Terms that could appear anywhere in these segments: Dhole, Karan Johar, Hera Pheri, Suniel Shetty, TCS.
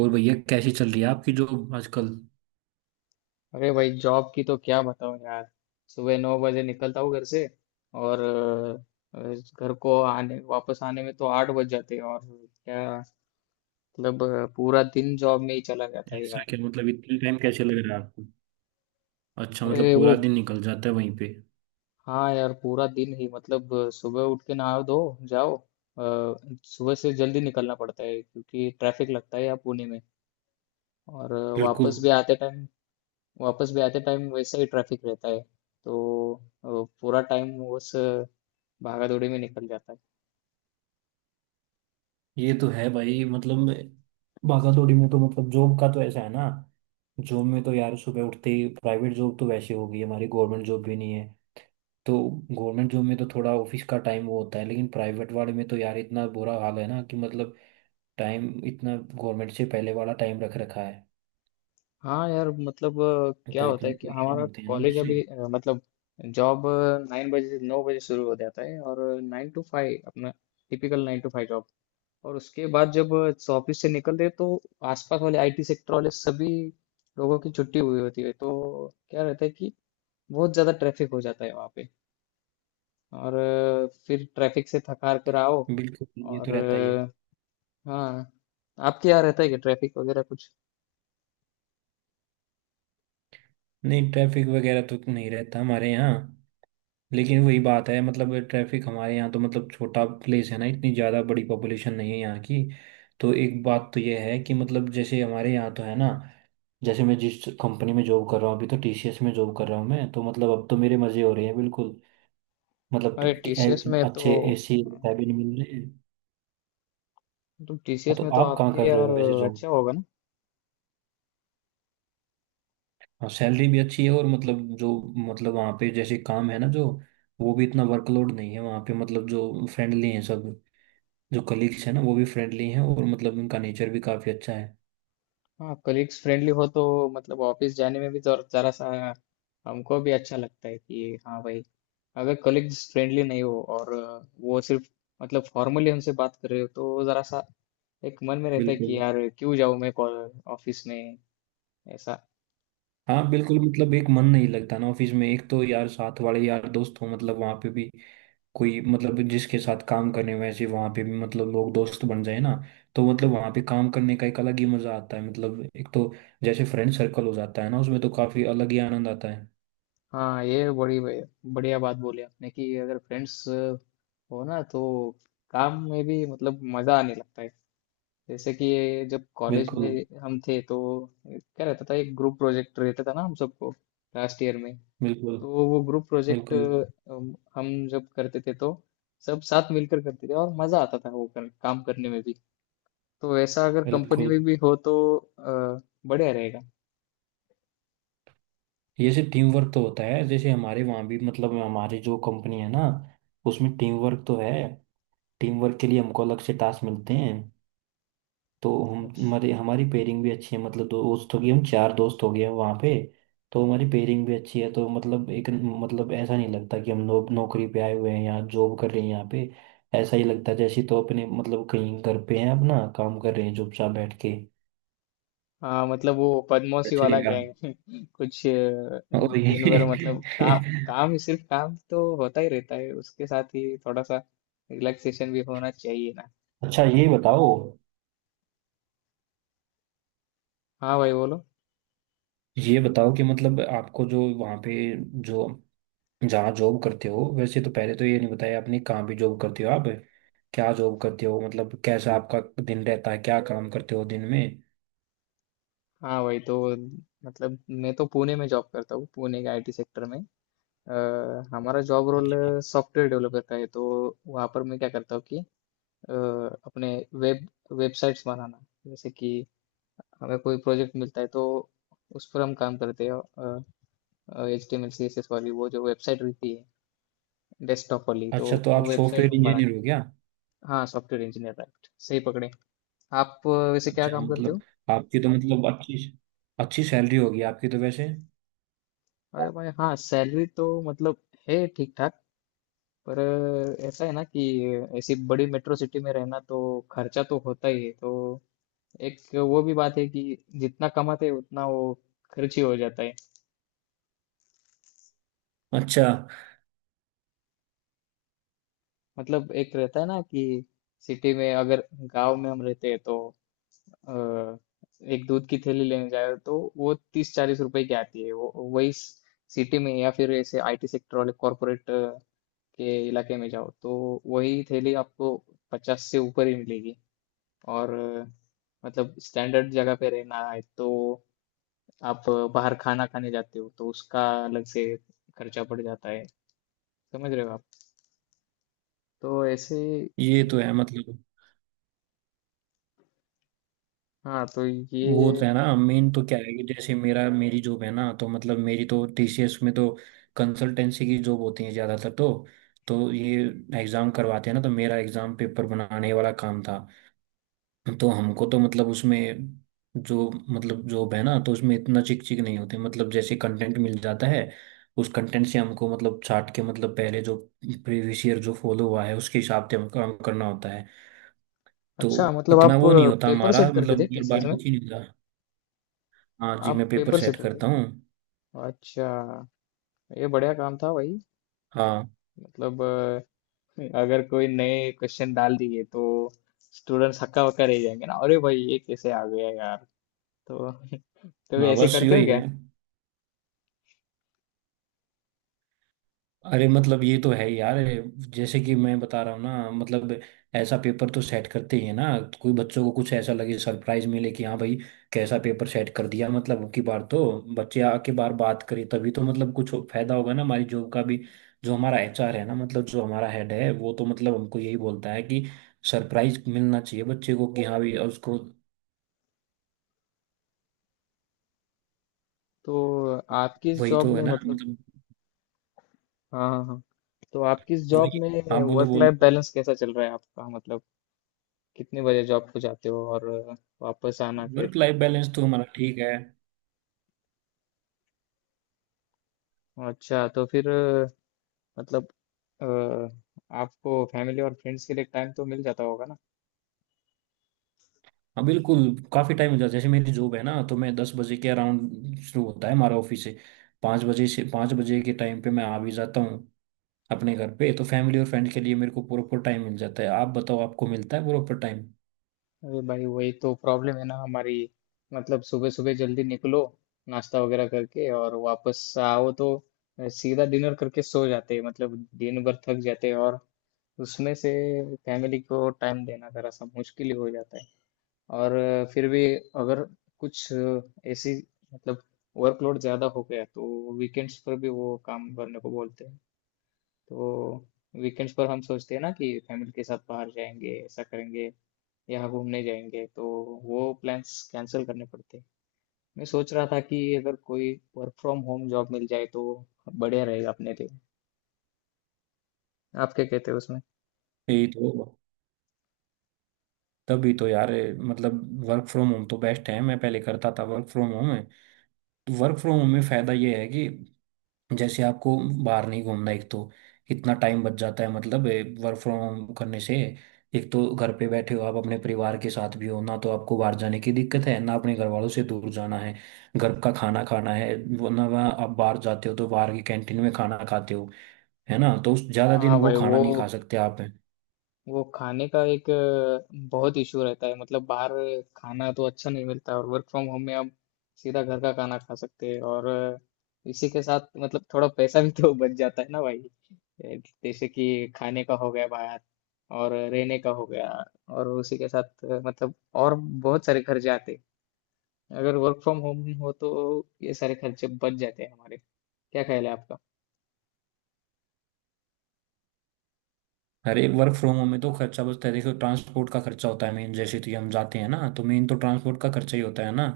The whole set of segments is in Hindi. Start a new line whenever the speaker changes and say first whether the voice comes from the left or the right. right: और भैया, कैसी चल रही है आपकी जॉब आजकल?
left: अरे भाई जॉब की तो क्या बताऊं यार। सुबह 9 बजे निकलता हूँ घर से और अ, घर को आने वापस आने में तो 8 बज जाते हैं और क्या। मतलब पूरा दिन जॉब में ही चला जाता है
right: ऐसा
left: यार।
right: क्या? मतलब इतने टाइम कैसे लग रहा है आपको? अच्छा, मतलब
left: अरे वो,
right: पूरा दिन निकल जाता है वहीं पे।
left: हाँ यार पूरा दिन ही मतलब सुबह उठ के नहा धो जाओ। सुबह से जल्दी निकलना पड़ता है क्योंकि ट्रैफिक लगता है यहाँ पुणे में। और
right: बिल्कुल।
left: वापस भी आते टाइम, वापस भी आते टाइम वैसे ही ट्रैफिक रहता है। तो अ, पूरा टाइम उस भागा दौड़ी में निकल जाता है।
right: ये तो है भाई। मतलब भागा दौड़ी में तो मतलब जॉब का तो ऐसा है ना। जॉब में तो यार सुबह उठते ही, प्राइवेट जॉब तो वैसे हो गई हमारी, गवर्नमेंट जॉब भी नहीं है तो। गवर्नमेंट जॉब में तो थोड़ा ऑफिस का टाइम वो होता है, लेकिन प्राइवेट वाले में तो यार इतना बुरा हाल है ना कि मतलब टाइम इतना गवर्नमेंट से पहले वाला टाइम रख रखा है।
left: हाँ यार मतलब क्या
right: तो
left: होता
right: इतने
left: है कि
right: परेशान
left: हमारा
right: होते हैं ना
left: कॉलेज
right: उससे।
left: अभी मतलब जॉब नाइन बजे से 9 बजे शुरू हो जाता है। और 9 to 5, अपना टिपिकल 9 to 5 जॉब। और उसके बाद जब ऑफिस से निकलते हैं तो आसपास वाले आईटी सेक्टर वाले सभी लोगों की छुट्टी हुई होती है, तो क्या रहता है कि बहुत ज्यादा ट्रैफिक हो जाता है वहाँ पे। और फिर ट्रैफिक से थक हार कर आओ।
right: बिल्कुल। ये तो
left: और
right: रहता ही है।
left: हाँ। आपके यहाँ रहता है कि ट्रैफिक वगैरह कुछ?
right: नहीं, ट्रैफिक वगैरह तो नहीं रहता हमारे यहाँ। लेकिन वही बात है, मतलब ट्रैफिक हमारे यहाँ तो मतलब, छोटा प्लेस है ना, इतनी ज़्यादा बड़ी पॉपुलेशन नहीं है यहाँ की। तो एक बात तो ये है कि मतलब जैसे हमारे यहाँ तो है ना, जैसे मैं जिस कंपनी में जॉब कर रहा हूँ अभी, तो टीसीएस में जॉब कर रहा हूँ मैं तो, मतलब अब तो मेरे मज़े हो रहे हैं बिल्कुल। मतलब
left: अरे टीसीएस में तो,
right: अच्छे एसी
left: हाँ,
right: कैबिन मिल रहे हैं।
left: तो
right: हाँ,
left: टीसीएस
right: तो
left: में तो
right: आप कहाँ
left: आपके
right: कर रहे
left: यार
right: हो वैसे?
left: अच्छा होगा ना।
right: हाँ, सैलरी भी अच्छी है और मतलब जो, मतलब वहाँ पे जैसे काम है ना जो, वो भी इतना वर्कलोड नहीं है वहाँ पे। मतलब जो फ्रेंडली हैं सब, जो कलीग्स हैं ना वो भी फ्रेंडली हैं, और मतलब उनका नेचर भी काफ़ी अच्छा है।
left: हाँ कलीग्स फ्रेंडली हो तो मतलब ऑफिस जाने में भी जरा सा हमको भी अच्छा लगता है कि हाँ भाई। अगर कलीग्स फ्रेंडली नहीं हो और वो सिर्फ मतलब फॉर्मली हमसे बात कर रहे हो तो जरा सा एक मन में रहता है कि
right: बिल्कुल।
left: यार क्यों जाऊँ मैं ऑफिस में ऐसा।
right: हाँ बिल्कुल, मतलब एक मन नहीं लगता ना ऑफिस में। एक तो यार साथ वाले यार दोस्त हो, मतलब वहाँ पे भी कोई मतलब जिसके साथ काम करने, वैसे वहाँ पे भी मतलब लोग दोस्त बन जाए ना, तो मतलब वहाँ पे काम करने का एक अलग ही मजा आता है। मतलब एक तो जैसे फ्रेंड सर्कल हो जाता है ना, उसमें तो काफ़ी अलग ही आनंद आता है।
left: हाँ ये बड़ी बढ़िया बात बोली आपने कि अगर फ्रेंड्स हो ना तो काम में भी मतलब मजा आने लगता है। जैसे कि ये जब कॉलेज
right: बिल्कुल।
left: में हम थे तो क्या रहता था, एक ग्रुप प्रोजेक्ट रहता था ना हम सबको लास्ट ईयर में।
right: बिल्कुल।
left: तो वो ग्रुप प्रोजेक्ट
right: बिल्कुल।
left: हम जब करते थे तो सब साथ मिलकर करते थे और मजा आता था वो काम करने में भी। तो ऐसा अगर कंपनी
right: बिल्कुल।
left: में भी हो तो अ, बढ़िया रहेगा।
right: जैसे टीम वर्क तो होता है, जैसे हमारे वहाँ भी मतलब हमारी जो कंपनी है ना, उसमें टीम वर्क तो है। टीम वर्क के लिए हमको अलग से टास्क मिलते हैं। तो हम हमारे हमारी पेयरिंग भी अच्छी है, मतलब दोस्त हो गए, हम चार दोस्त हो गए हैं वहाँ पे। तो हमारी पेयरिंग भी अच्छी है, तो मतलब एक मतलब ऐसा नहीं लगता कि हम नौकरी पे आए हुए हैं या जॉब कर रहे हैं यहाँ पे। ऐसा ही लगता है जैसे तो अपने मतलब कहीं घर पे हैं, अपना काम कर रहे हैं चुपचाप बैठ के।
left: हाँ मतलब वो बदमाशी
right: वैसे ही
left: वाला
right: है।
left: गैंग कुछ
right: और
left: दिन भर
right: ये
left: मतलब काम काम सिर्फ काम तो होता ही रहता है, उसके साथ ही थोड़ा सा रिलैक्सेशन भी होना चाहिए ना।
right: अच्छा ये बताओ,
left: हाँ भाई बोलो।
right: ये बताओ कि मतलब आपको जो वहाँ पे जो जहाँ जॉब करते हो, वैसे तो पहले तो ये नहीं बताया आपने कहाँ भी जॉब करते हो आप, क्या जॉब करते हो, मतलब कैसा आपका दिन रहता है, क्या काम करते हो दिन में?
left: हाँ भाई तो मतलब मैं तो पुणे में जॉब करता हूँ, पुणे के आईटी सेक्टर में। अ, हमारा जॉब रोल
right: अच्छा।
left: सॉफ्टवेयर डेवलपर का है। तो वहाँ पर मैं क्या करता हूँ कि अ, अपने वेब वेबसाइट्स बनाना। जैसे कि हमें कोई प्रोजेक्ट मिलता है तो उस पर हम काम करते हैं। HTML CSS वाली वो जो वेबसाइट रहती है डेस्कटॉप वाली, तो
right: अच्छा, तो
left: वो
right: आप
left: वेबसाइट
right: सॉफ्टवेयर
left: हम बनाते
right: इंजीनियर हो गया।
left: हैं। हाँ सॉफ्टवेयर इंजीनियर राइट, सही पकड़े। आप वैसे क्या
right: अच्छा
left: काम करते
right: मतलब
left: हो?
right: आपकी तो मतलब अच्छी अच्छी सैलरी होगी आपकी तो वैसे।
left: अरे भाई हाँ सैलरी तो मतलब है ठीक ठाक। पर ऐसा है ना कि ऐसी बड़ी मेट्रो सिटी में रहना तो खर्चा तो होता ही है, तो एक वो भी बात है कि जितना कमाते हैं उतना वो खर्च ही हो जाता है।
right: अच्छा।
left: मतलब एक रहता है ना कि सिटी में अगर, गांव में हम रहते हैं तो अ, एक दूध की थैली लेने जाए तो वो 30-40 रुपए की आती है। वो वही सिटी में या फिर ऐसे आईटी सेक्टर वाले कॉरपोरेट के इलाके में जाओ तो वही थैली आपको 50 से ऊपर ही मिलेगी। और मतलब स्टैंडर्ड जगह पे रहना है तो आप बाहर खाना खाने जाते हो तो उसका अलग से खर्चा पड़ जाता है। समझ रहे हो आप? तो ऐसे,
right: ये तो है मतलब।
left: हाँ तो ये।
right: वो तो है ना, मेन तो क्या है कि जैसे मेरा मेरी जॉब है ना तो मतलब, मेरी तो टीसीएस में तो कंसल्टेंसी की जॉब होती है ज़्यादातर तो ये एग्ज़ाम करवाते हैं ना, तो मेरा एग्ज़ाम पेपर बनाने वाला काम था। तो हमको तो मतलब उसमें जो मतलब जॉब है ना, तो उसमें इतना चिक चिक नहीं होते। मतलब जैसे कंटेंट मिल जाता है, उस कंटेंट से हमको मतलब छाट के, मतलब पहले जो प्रीवियस ईयर जो फॉलो हुआ है उसके हिसाब से हमको काम करना होता है। तो
left: अच्छा मतलब
right: इतना
left: आप
right: वो नहीं होता
left: पेपर
right: हमारा,
left: सेट करते
right: मतलब
left: थे
right: बार
left: टीसीएस
right: बार
left: में?
right: कुछ ही नहीं होता। हाँ जी, मैं
left: आप
right: पेपर
left: पेपर
right: सेट
left: सेटर थे
right: करता हूँ।
left: क्या? अच्छा ये बढ़िया काम था भाई।
right: हाँ।
left: मतलब अगर कोई नए क्वेश्चन डाल दिए तो स्टूडेंट्स हक्का बक्का रह जाएंगे ना, अरे भाई ये कैसे आ गया यार। तो तो ये
right: हाँ
left: ऐसे
right: बस
left: करते हो
right: यही
left: क्या?
right: है। अरे मतलब ये तो है ही यार, जैसे कि मैं बता रहा हूँ ना मतलब, ऐसा पेपर तो सेट करते ही है ना, कोई बच्चों को कुछ ऐसा लगे, सरप्राइज मिले कि हाँ भाई, कैसा पेपर सेट कर दिया। मतलब की बार तो बच्चे आके बार बात करें तभी तो मतलब कुछ फायदा होगा ना हमारी जॉब का भी। जो हमारा एचआर है ना, मतलब जो हमारा हेड है, वो तो मतलब हमको यही बोलता है कि सरप्राइज मिलना चाहिए बच्चे को कि हाँ भाई उसको।
left: तो आप किस
right: वही
left: जॉब
right: तो है
left: में
right: ना
left: मतलब,
right: मतलब।
left: हाँ हाँ हाँ, तो आप किस जॉब
right: वही।
left: में
right: हाँ बोलो
left: वर्क लाइफ
right: बोलो।
left: बैलेंस कैसा चल रहा है आपका, मतलब कितने बजे जॉब को जाते हो और वापस आना फिर?
right: वर्क लाइफ बैलेंस तो हमारा ठीक है।
left: अच्छा तो फिर मतलब अ, आपको फैमिली और फ्रेंड्स के लिए टाइम तो मिल जाता होगा ना?
right: हाँ बिल्कुल। काफ़ी टाइम हो जाता है, जैसे मेरी जॉब है ना तो मैं 10 बजे के अराउंड शुरू होता है हमारा ऑफिस से। 5 बजे से 5 बजे के टाइम पे मैं आ भी जाता हूँ अपने घर पे। तो फैमिली और फ्रेंड के लिए मेरे को प्रॉपर टाइम मिल जाता है। आप बताओ आपको मिलता है प्रॉपर टाइम?
left: अरे भाई वही तो प्रॉब्लम है ना हमारी। मतलब सुबह सुबह जल्दी निकलो नाश्ता वगैरह करके, और वापस आओ तो सीधा डिनर करके सो जाते हैं। मतलब दिन भर थक जाते हैं और उसमें से फैमिली को टाइम देना जरा सा मुश्किल ही हो जाता है। और फिर भी अगर कुछ ऐसी मतलब वर्कलोड ज़्यादा हो गया तो वीकेंड्स पर भी वो काम करने को बोलते हैं। तो वीकेंड्स पर हम सोचते हैं ना कि फैमिली के साथ बाहर जाएंगे, ऐसा करेंगे, यहाँ घूमने जाएंगे, तो वो प्लान्स कैंसिल करने पड़ते हैं। मैं सोच रहा था कि अगर कोई वर्क फ्रॉम होम जॉब मिल जाए तो बढ़िया रहेगा अपने लिए। आप क्या कहते हो उसमें?
right: यही तो, तभी तो यार मतलब। वर्क फ्रॉम होम तो बेस्ट है, मैं पहले करता था, वर्क फ्रॉम होम है। तो वर्क फ्रॉम होम में फ़ायदा ये है कि जैसे आपको बाहर नहीं घूमना एक तो, इतना टाइम बच जाता है मतलब वर्क फ्रॉम होम करने से। एक तो घर पे बैठे हो आप अपने परिवार के साथ भी हो ना, तो आपको बाहर जाने की दिक्कत है ना, अपने घर वालों से दूर जाना है। घर का खाना खाना है वो ना, वहाँ आप बाहर जाते हो तो बाहर की कैंटीन में खाना खाते हो, है ना, तो ज्यादा दिन
left: हाँ
right: वो
left: भाई वो,
right: खाना नहीं खा सकते आप।
left: खाने का एक बहुत इशू रहता है मतलब, बाहर खाना तो अच्छा नहीं मिलता, और वर्क फ्रॉम होम में हम सीधा घर का खाना खा सकते हैं। और इसी के साथ मतलब थोड़ा पैसा भी तो बच जाता है ना भाई। जैसे कि खाने का हो गया बाहर, और रहने का हो गया, और उसी के साथ मतलब और बहुत सारे खर्चे आते हैं। अगर वर्क फ्रॉम होम हो तो ये सारे खर्चे बच जाते हैं हमारे। क्या ख्याल है आपका?
right: अरे वर्क फ्रॉम होम में तो खर्चा बचता है, देखो ट्रांसपोर्ट का खर्चा होता है मेन, जैसे कि हम जाते हैं ना तो मेन तो ट्रांसपोर्ट का खर्चा ही होता है ना।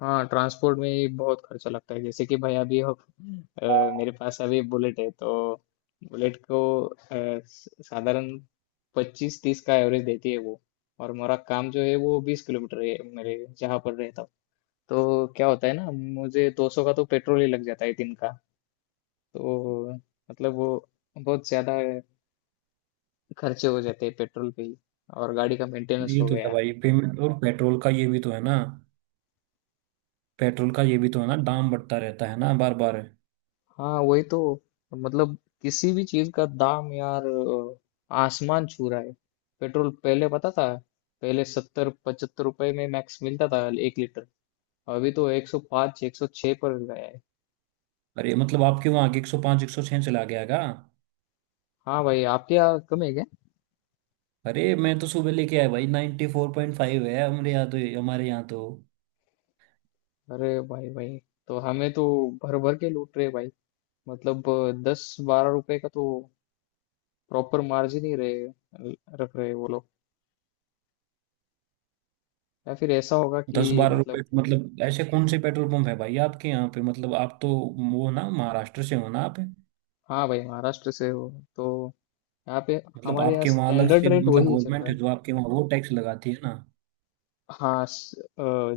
left: हाँ ट्रांसपोर्ट में ही बहुत खर्चा लगता है। जैसे कि भाई अभी अ, मेरे पास अभी बुलेट है तो बुलेट को साधारण 25-30 का एवरेज देती है वो। और मेरा काम जो है वो 20 किलोमीटर है मेरे जहाँ पर रहता हूँ। तो क्या होता है ना मुझे 200 का तो पेट्रोल ही लग जाता है दिन का। तो मतलब वो बहुत ज्यादा खर्चे हो जाते हैं पेट्रोल पे ही, और गाड़ी का मेंटेनेंस
right: ये
left: हो
right: तो है
left: गया।
right: भाई, पेमेंट और पेट्रोल का ये भी तो है ना, पेट्रोल का ये भी तो है ना, दाम बढ़ता रहता है ना बार बार।
left: हाँ वही तो, मतलब किसी भी चीज का दाम यार आसमान छू रहा है। पेट्रोल पहले पता था, पहले 70-75 रुपए में मैक्स मिलता था 1 लीटर। अभी तो 105 106 पर गया है।
right: अरे मतलब आपके वहाँ के 105 106 चला गया का?
left: हाँ भाई आपके यहाँ कम है क्या?
right: अरे मैं तो सुबह लेके आया भाई, 94.5 है हमारे यहाँ तो। हमारे यहाँ तो
left: अरे भाई भाई, तो हमें तो भर भर के लूट रहे भाई। मतलब 10-12 रुपए का तो प्रॉपर मार्जिन ही रहे रख रहे वो लोग। या फिर ऐसा होगा
right: दस
left: कि
right: बारह रुपए
left: मतलब,
right: मतलब ऐसे कौन से पेट्रोल पंप है भाई आपके यहाँ पे, मतलब आप तो वो ना महाराष्ट्र से हो ना आप?
left: हाँ भाई महाराष्ट्र से हो, तो यहाँ पे
right: मतलब
left: हमारे यहाँ
right: आपके वहाँ अलग
left: स्टैंडर्ड
right: से
left: रेट
right: मतलब
left: वही चल
right: गवर्नमेंट
left: रहा
right: है
left: है।
right: जो आपके वहाँ वो टैक्स लगाती है ना?
left: हाँ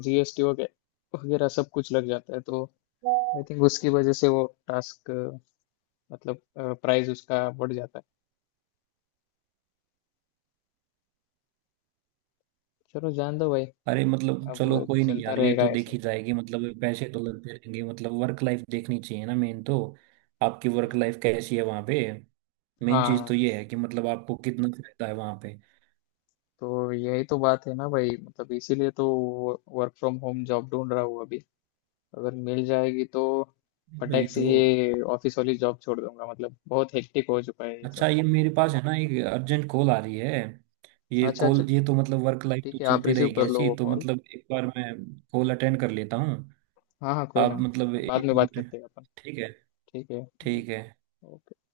left: जीएसटी वगैरह वगैरह सब कुछ लग जाता है तो आई थिंक उसकी वजह से वो टास्क मतलब प्राइस उसका बढ़ जाता है। चलो जान दो भाई,
right: अरे मतलब चलो
left: अब
right: कोई नहीं
left: चलता
right: यार, ये
left: रहेगा
right: तो
left: ऐसे
right: देखी
left: ही।
right: जाएगी, मतलब पैसे तो लगते रहेंगे, मतलब वर्क लाइफ देखनी चाहिए ना मेन तो। आपकी वर्क लाइफ कैसी है वहाँ पे? मेन चीज़ तो
left: हाँ
right: ये है कि मतलब आपको कितना फायदा है वहाँ पे।
left: तो यही तो बात है ना भाई, मतलब इसीलिए तो वर्क फ्रॉम होम जॉब ढूंढ रहा हूँ अभी। अगर मिल जाएगी तो
right: वही
left: फटाक से
right: तो।
left: ये ऑफिस वाली जॉब छोड़ दूंगा, मतलब बहुत हेक्टिक हो चुका है ये सब।
right: अच्छा ये मेरे पास है ना एक अर्जेंट कॉल आ रही है, ये
left: अच्छा अच्छा,
right: कॉल, ये तो मतलब वर्क लाइफ तो
left: ठीक है आप
right: चलती
left: रिसीव
right: रहेगी
left: कर लो
right: ऐसी
left: वो
right: तो,
left: कॉल।
right: मतलब एक बार मैं कॉल अटेंड कर लेता हूँ।
left: हाँ हाँ कोई
right: आप
left: ना,
right: मतलब
left: बाद
right: एक
left: में बात
right: मिनट,
left: करते हैं अपन।
right: ठीक है।
left: ठीक है।
right: ठीक है।
left: ओके।